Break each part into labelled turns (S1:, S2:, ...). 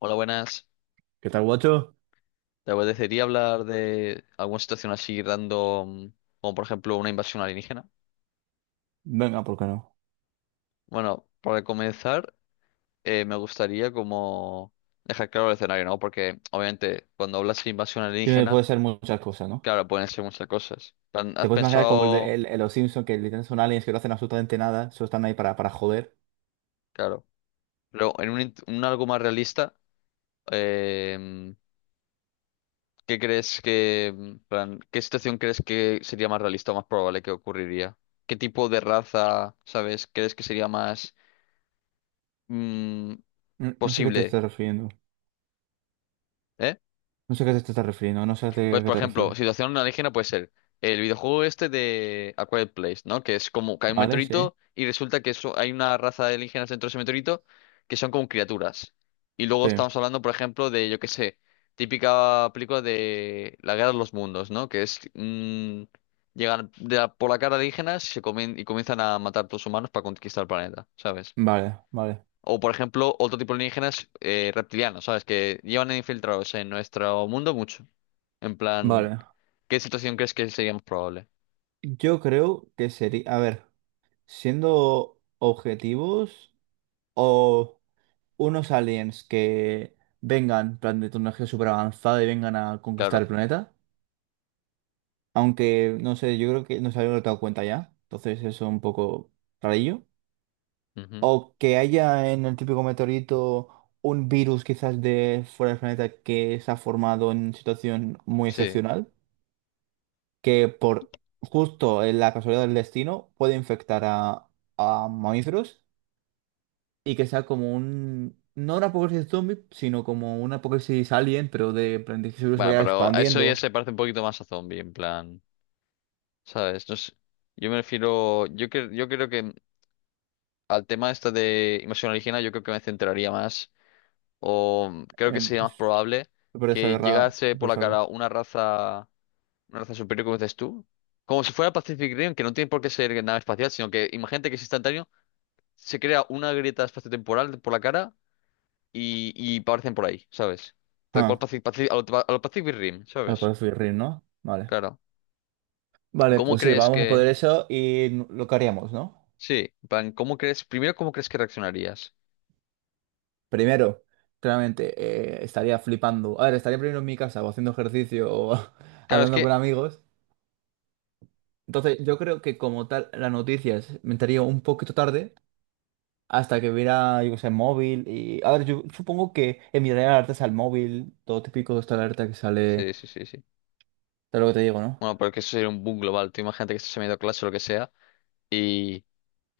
S1: Hola, buenas.
S2: ¿Qué tal, guacho?
S1: Te apetecería hablar de alguna situación así random, como por ejemplo una invasión alienígena.
S2: Venga, ¿por qué no?
S1: Bueno, para comenzar, me gustaría como dejar claro el escenario, ¿no? Porque obviamente cuando hablas de invasión
S2: Tiene,
S1: alienígena,
S2: puede ser muchas cosas, ¿no?
S1: claro, pueden ser muchas cosas. Plan,
S2: Te
S1: ¿Has
S2: puedes imaginar como el de
S1: pensado?
S2: el los Simpsons, que literalmente son aliens que no hacen absolutamente nada, solo están ahí para joder.
S1: Claro, pero en un algo más realista. eh, ¿Qué crees que, plan, qué situación crees que sería más realista o más probable que ocurriría? ¿Qué tipo de raza, sabes, crees que sería más mm,
S2: No, no sé a qué te
S1: posible,
S2: estás refiriendo.
S1: eh?
S2: No sé a qué te estás refiriendo, no sé a qué
S1: Pues,
S2: a qué
S1: por
S2: te
S1: ejemplo,
S2: refieres.
S1: situación alienígena puede ser el videojuego este de A Quiet Place, ¿no? Que es como cae un
S2: ¿Vale? Sí.
S1: meteorito y resulta que hay una raza de alienígenas dentro de ese meteorito que son como criaturas. Y luego
S2: Sí.
S1: estamos hablando, por ejemplo, de, yo qué sé, típica película de La Guerra de los Mundos, ¿no? Que es... llegan por la cara alienígenas y se comen y comienzan a matar a los humanos para conquistar el planeta, ¿sabes?
S2: Vale, vale,
S1: O, por ejemplo, otro tipo de alienígenas reptilianos, ¿sabes? Que llevan infiltrados en nuestro mundo mucho. En plan,
S2: vale.
S1: ¿qué situación crees que sería más probable?
S2: Yo creo que sería, a ver, siendo objetivos o unos aliens que vengan, en plan de tecnología súper avanzada y vengan a conquistar
S1: Claro.
S2: el planeta. Aunque, no sé, yo creo que no se había dado cuenta ya. Entonces eso es un poco rarillo.
S1: Ujú.
S2: O que haya en el típico meteorito un virus quizás de fuera del planeta que se ha formado en situación muy
S1: Sí.
S2: excepcional. Que por justo en la casualidad del destino puede infectar a mamíferos. Y que sea como un No un apocalipsis zombie, sino como un apocalipsis alien, pero de, en plan de que ese virus se
S1: Bueno,
S2: vaya
S1: pero a eso ya
S2: expandiendo.
S1: se parece un poquito más a zombie, en plan, ¿sabes? No sé. Yo me refiero, yo, yo creo que al tema este de invasión alienígena, yo creo que me centraría más, o creo que
S2: En-
S1: sería más
S2: es
S1: probable
S2: súper
S1: que
S2: desagradable,
S1: llegase por
S2: súper
S1: la cara
S2: desagradable.
S1: una raza. Una raza superior, como dices tú. Como si fuera Pacific Rim, que no tiene por qué ser nada espacial, sino que imagínate que es instantáneo, se crea una grieta espaciotemporal por la cara y aparecen por ahí, ¿sabes? Tal cual
S2: Ah.
S1: Pacific, a lo Pacific Rim,
S2: Ah,
S1: ¿sabes?
S2: podemos subir, ¿no? Vale.
S1: Claro.
S2: Vale,
S1: ¿Cómo
S2: pues sí,
S1: crees
S2: vamos a
S1: que...?
S2: poder eso y n- lo que haríamos, ¿no?
S1: Sí, en plan, ¿cómo crees? Primero, ¿cómo crees que reaccionarías?
S2: Primero, claramente, estaría flipando. A ver, estaría primero en mi casa o haciendo ejercicio o
S1: Claro, es
S2: hablando con
S1: que...
S2: amigos. Entonces, yo creo que como tal, las noticias me entraría un poquito tarde hasta que viera, yo qué sé, móvil y A ver, yo supongo que enviaría alertas al móvil, todo típico de esta alerta que sale
S1: Sí, sí, sí, sí.
S2: de lo que te digo, ¿no?
S1: Bueno, pero que eso sería un boom global. Tú imagínate que estás en medio de clase o lo que sea y...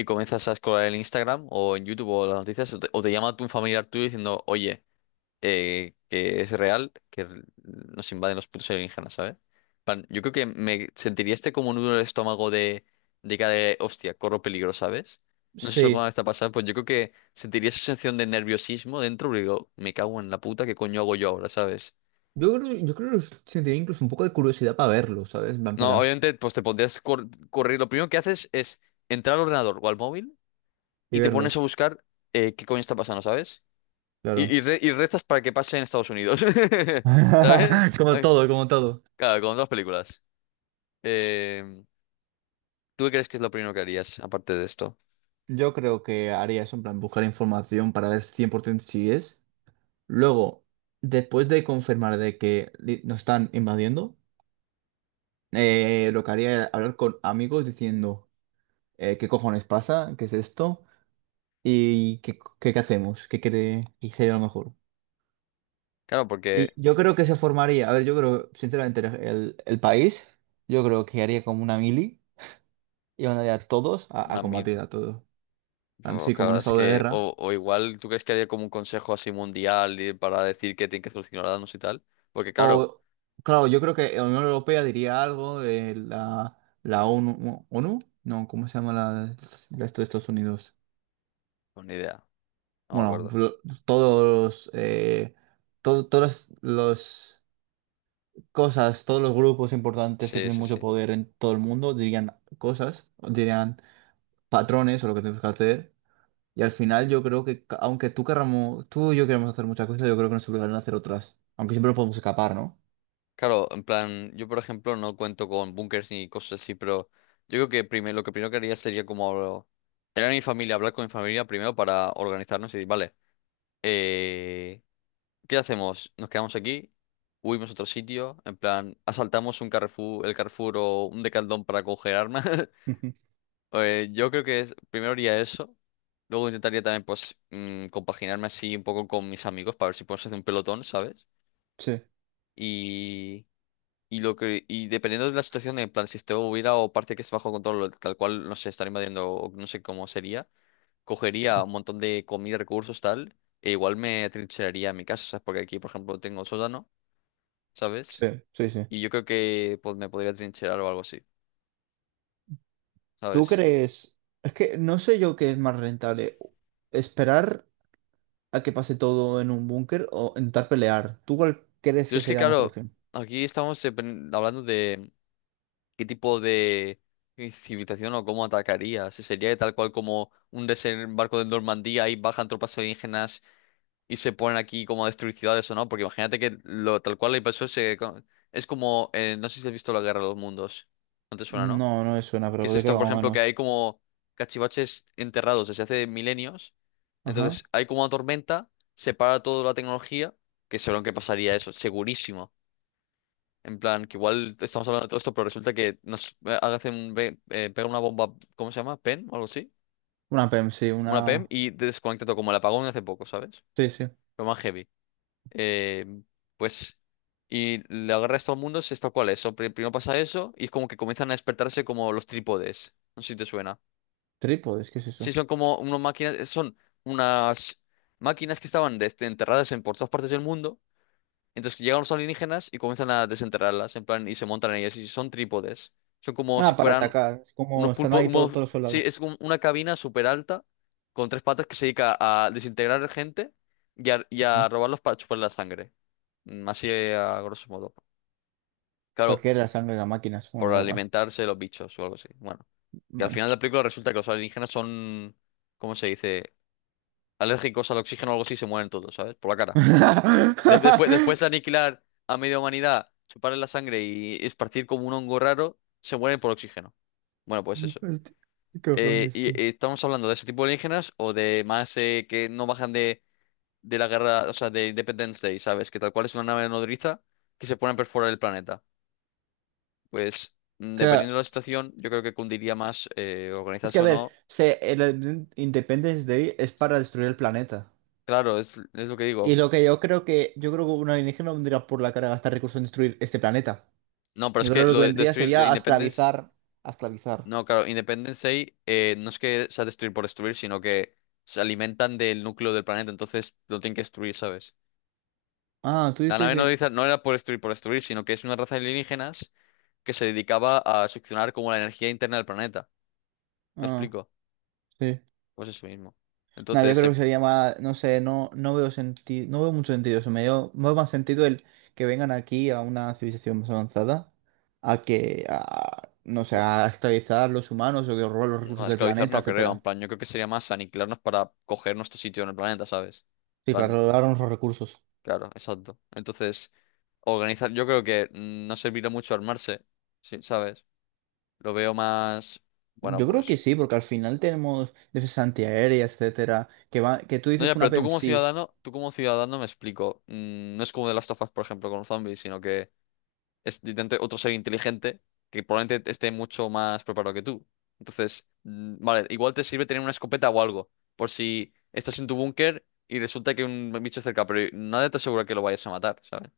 S1: Y comienzas a escolar en Instagram o en YouTube o las noticias o te llama tu familiar tuyo diciendo, oye... que es real nos invaden los putos alienígenas, ¿sabes? Plan, yo creo que me sentiría este como nudo en el estómago de cara de, hostia, corro peligro, ¿sabes? No sé si alguna
S2: Sí.
S1: vez te ha pasado, pues yo creo que sentiría esa sensación de nerviosismo dentro, porque digo, me cago en la puta, ¿qué coño hago yo ahora?, ¿sabes?
S2: Yo creo que sentiría incluso un poco de curiosidad para verlos, ¿sabes? En plan,
S1: No,
S2: para
S1: obviamente, pues te pondrías correr. Lo primero que haces es entrar al ordenador o al móvil
S2: Y
S1: y te pones a
S2: verlos.
S1: buscar qué coño está pasando, ¿sabes? Y,
S2: Claro.
S1: y, re- y rezas para que pase en Estados Unidos, ¿sabes?
S2: Como
S1: Ay,
S2: todo, como todo.
S1: claro, con dos películas. Eh, ¿Tú qué crees que es lo primero que harías aparte de esto?
S2: Yo creo que haría eso, en plan, buscar información para ver 100% si es. Luego, después de confirmar de que li- nos están invadiendo, lo que haría era hablar con amigos diciendo qué cojones pasa, qué es esto y qué hacemos, qué cree que sería lo mejor.
S1: Claro,
S2: Y
S1: porque
S2: yo creo que se formaría, a ver, yo creo, sinceramente, el país, yo creo que haría como una mili y mandaría a todos a
S1: a mí,
S2: combatir a todos.
S1: bueno,
S2: Así como un
S1: claro, es
S2: estado de
S1: que,
S2: guerra.
S1: o igual, ¿tú crees que haría como un consejo así mundial y para decir que tienen que solucionar danos y tal? Porque claro,
S2: O, claro, yo creo que la Unión Europea diría algo, la ONU, ¿ONU? No, ¿cómo se llama la esto de Estados Unidos?
S1: pues ni idea, no me
S2: Bueno,
S1: acuerdo.
S2: blo- todos, to- todas las cosas, todos los grupos importantes que
S1: Sí,
S2: tienen
S1: sí,
S2: mucho
S1: sí.
S2: poder en todo el mundo dirían cosas, dirían patrones o lo que tenemos que hacer. Y al
S1: Ujú.
S2: final yo creo que, ca- aunque tú querramos, tú y yo queremos hacer muchas cosas, yo creo que nos obligarán a hacer otras. Aunque siempre nos podemos escapar, ¿no?
S1: Claro, en plan, yo por ejemplo no cuento con bunkers ni cosas así, pero yo creo que primero, lo que primero que haría sería como tener a mi familia, hablar con mi familia primero para organizarnos y decir, vale. eh, ¿Qué hacemos? ¿Nos quedamos aquí? ¿Huimos a otro sitio? En plan, asaltamos un Carrefour, el Carrefour o un Decathlon para congelarnos.
S2: Ujú.
S1: Yo creo que primero haría eso. Luego intentaría también, pues, compaginarme así un poco con mis amigos para ver si podemos hacer un pelotón, ¿sabes?
S2: Sí,
S1: Y, y dependiendo de la situación, en plan, si esto hubiera o parte que es bajo control, tal cual, no sé, estar invadiendo, o no sé cómo sería, cogería un montón de comida, recursos, tal, e igual me trincheraría en mi casa, ¿sabes? Porque aquí, por ejemplo, tengo sótano, ¿sabes?
S2: sí, sí, sí.
S1: Y yo creo que pues, me podría trincherar o algo así,
S2: ¿Tú
S1: ¿sabes?
S2: crees? Es que no sé yo qué es más rentable. ¿Esperar a que pase todo en un búnker o intentar pelear? ¿Tú cuál crees
S1: Pero
S2: que
S1: es que,
S2: sería la mejor
S1: claro,
S2: opción?
S1: aquí estamos hablando de qué tipo de civilización o cómo atacaría. Si sería tal cual como un desembarco de Normandía y bajan tropas alienígenas y se ponen aquí como a destruir ciudades o no. Porque imagínate que lo, tal cual la invasión es como, no sé si has visto la Guerra de los Mundos. No te suena, ¿no?
S2: No, no me suena,
S1: Que es
S2: pero de qué
S1: esto, por
S2: hago
S1: ejemplo, que
S2: menos.
S1: hay como cachivaches enterrados desde hace milenios.
S2: Ajá.
S1: Entonces, hay como una tormenta, se para toda la tecnología, que seguro que pasaría eso, segurísimo. En plan, que igual estamos hablando de todo esto, pero resulta que nos pega una bomba, ¿cómo se llama? ¿PEM o algo así?
S2: Una PEM, sí, una.
S1: Una PEM y desconecta todo, como el apagón de hace poco, ¿sabes?
S2: Sí, sí.
S1: Lo más heavy. Eh, pues, y la guerra de todo el mundo es tal cual eso. Primero pasa eso y es como que comienzan a despertarse como los trípodes. No sé si te suena.
S2: Trípodes, ¿qué es
S1: Sí,
S2: eso?
S1: son como unas máquinas, son unas máquinas que estaban enterradas en por todas partes del mundo. Entonces que llegan los alienígenas y comienzan a desenterrarlas, en plan, y se montan en ellas, y son trípodes. Son como si
S2: Ah, para
S1: fueran
S2: atacar. Es como
S1: unos
S2: están
S1: pulpos,
S2: ahí todo-
S1: unos,
S2: todos los
S1: sí,
S2: soldados.
S1: es como una cabina súper alta, con tres patas que se dedica a desintegrar gente y a
S2: Ajá.
S1: robarlos para chupar la sangre. Así a grosso modo.
S2: ¿Para
S1: Claro,
S2: qué era la sangre de las máquinas? Bueno,
S1: por
S2: da igual.
S1: alimentarse de los bichos o algo así. Bueno, que al
S2: Vale.
S1: final de la película resulta que los alienígenas son, ¿cómo se dice? Alérgicos al oxígeno o algo así, se mueren todos, ¿sabes? Por la cara. De- después, después de aniquilar a media humanidad, chuparle la sangre y esparcir como un hongo raro, se mueren por oxígeno. Bueno, pues eso.
S2: Hostia, ¿qué
S1: Eh,
S2: cojones,
S1: y,
S2: tío?
S1: y estamos hablando de ese tipo de alienígenas o de más que no bajan de la guerra, o sea, de Independence Day, ¿sabes? Que tal cual es una nave nodriza que se pone a perforar el planeta. Pues
S2: Que
S1: dependiendo de la situación, yo creo que cundiría más
S2: es que,
S1: organizarse
S2: a
S1: o
S2: ver,
S1: no.
S2: se, el Independence Day es
S1: Sí.
S2: para destruir el planeta.
S1: Claro, es lo que
S2: Y
S1: digo.
S2: lo que yo creo que, yo creo que un alienígena no vendría por la cara a gastar recursos en destruir este planeta.
S1: No, pero es
S2: Yo creo
S1: que
S2: que lo que
S1: lo de
S2: vendría
S1: destruir lo
S2: sería a
S1: Independence.
S2: esclavizar, a esclavizar.
S1: No, claro, Independence Day no es que sea destruir por destruir, sino que se alimentan del núcleo del planeta, entonces lo tienen que destruir, ¿sabes?
S2: Ah, tú
S1: La
S2: dices
S1: nave no,
S2: de
S1: dice, no era por destruir, sino que es una raza de alienígenas que se dedicaba a succionar como la energía interna del planeta. ¿Me
S2: Ah,
S1: explico?
S2: sí.
S1: Pues eso mismo.
S2: No, yo
S1: Entonces,
S2: creo que sería más, no sé, no, no veo sentido, no veo mucho sentido eso. Me veo más sentido el que vengan aquí a una civilización más avanzada, a que, a, no sé,
S1: u-
S2: a esclavizar los humanos o que robar los
S1: no,
S2: recursos del
S1: esclavizar
S2: planeta,
S1: no creo, en
S2: etcétera.
S1: plan, yo creo que sería más aniquilarnos para coger nuestro sitio en el planeta, ¿sabes? En
S2: Sí, para
S1: plan,
S2: robar los recursos.
S1: claro, exacto. Entonces, organizar, yo creo que no servirá mucho armarse, sí, ¿sabes? Lo veo más. Bueno,
S2: Yo creo que
S1: pues.
S2: sí, porque al final tenemos defensa antiaérea, etcétera, que va, que tú
S1: No,
S2: dices
S1: ya,
S2: una
S1: pero
S2: PEM, sí,
S1: tú como ciudadano me explico. No es como de las of Us, por ejemplo, con los zombies, sino que es literalmente otro ser inteligente que probablemente esté mucho más preparado que tú. Entonces, vale, igual te sirve tener una escopeta o algo, por si estás en tu búnker y resulta que hay un bicho cerca, pero nadie te asegura que lo vayas a matar, ¿sabes?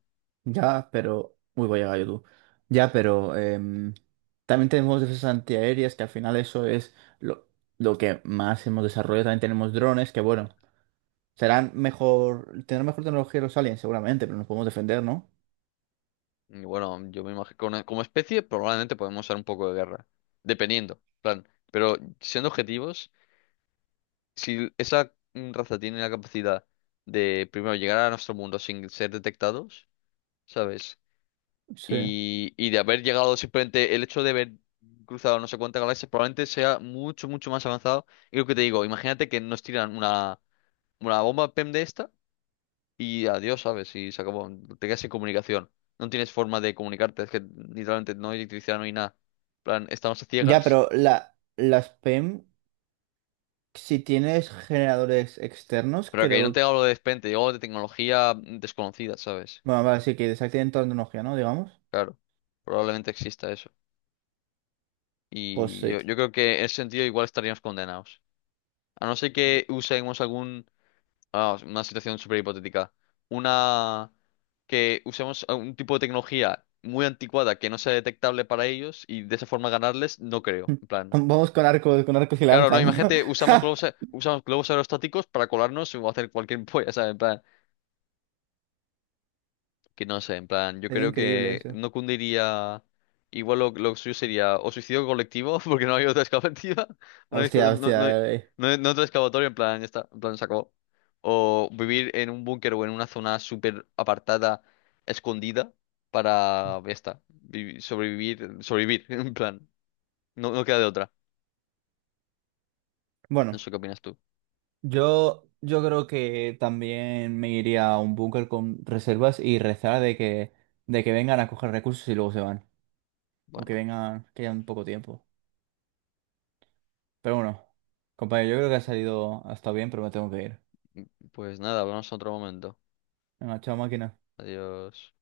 S2: ya, pero Uy, voy a gallo tú. Ya, pero también tenemos defensas antiaéreas, que al final eso es lo que más hemos desarrollado. También tenemos drones, que bueno, serán mejor, tendrán mejor tecnología los aliens, seguramente, pero nos podemos defender, ¿no?
S1: Y bueno, yo me imagino, como especie, probablemente podemos usar un poco de guerra, dependiendo, en plan. Pero siendo objetivos. Si esa raza tiene la capacidad de primero llegar a nuestro mundo sin ser detectados, ¿sabes?
S2: Sí.
S1: Y de haber llegado simplemente el hecho de haber cruzado no sé cuántas galaxias probablemente sea mucho, mucho más avanzado. Y lo que te digo, imagínate que nos tiran una bomba PEM de esta y adiós, ¿sabes? Y se acabó, te quedas sin comunicación. No tienes forma de comunicarte, es que literalmente no hay electricidad, no hay nada. En plan, estamos a
S2: Ya,
S1: ciegas,
S2: pero las PEM, si tienes generadores externos,
S1: pero que yo no
S2: creo
S1: tenga algo de repente, yo de tecnología desconocida, ¿sabes?
S2: Bueno, vale, sí, que desactiven toda la tecnología, ¿no? Digamos.
S1: Claro, probablemente exista eso.
S2: Pues
S1: Y
S2: sí.
S1: yo, yo creo que en ese sentido igual estaríamos condenados. A no ser que usemos algún... ah, una situación súper hipotética. Una... que usemos un tipo de tecnología muy anticuada que no sea detectable para ellos y de esa forma ganarles, no creo. En plan...
S2: Vamos con arcos y
S1: Claro, no,
S2: lanzas, ¿no?
S1: imagínate, usamos globos, usamos globos aerostáticos para colarnos o hacer cualquier polla, ¿sabes? Que no sé, en plan, yo
S2: Sería
S1: creo
S2: increíble
S1: que
S2: eso.
S1: no cundiría. Igual lo suyo sería o suicidio colectivo, porque no hay otra excavativa, no hay,
S2: Hostia,
S1: no,
S2: hostia.
S1: no hay otra excavatoria, en plan, ya está, en plan, se acabó. O vivir en un búnker o en una zona súper apartada, escondida, para, ya está, sobrevivir, sobrevivir, en plan, no, no queda de otra. No
S2: Bueno,
S1: sé qué opinas tú.
S2: yo creo que también me iría a un búnker con reservas y rezar de que vengan a coger recursos y luego se van. O que
S1: Bueno,
S2: vengan, que hayan poco tiempo. Pero bueno, compañero, yo creo que ha salido, ha estado bien, pero me tengo que ir.
S1: pues nada, hablamos en otro momento.
S2: Venga, chao máquina.
S1: Adiós.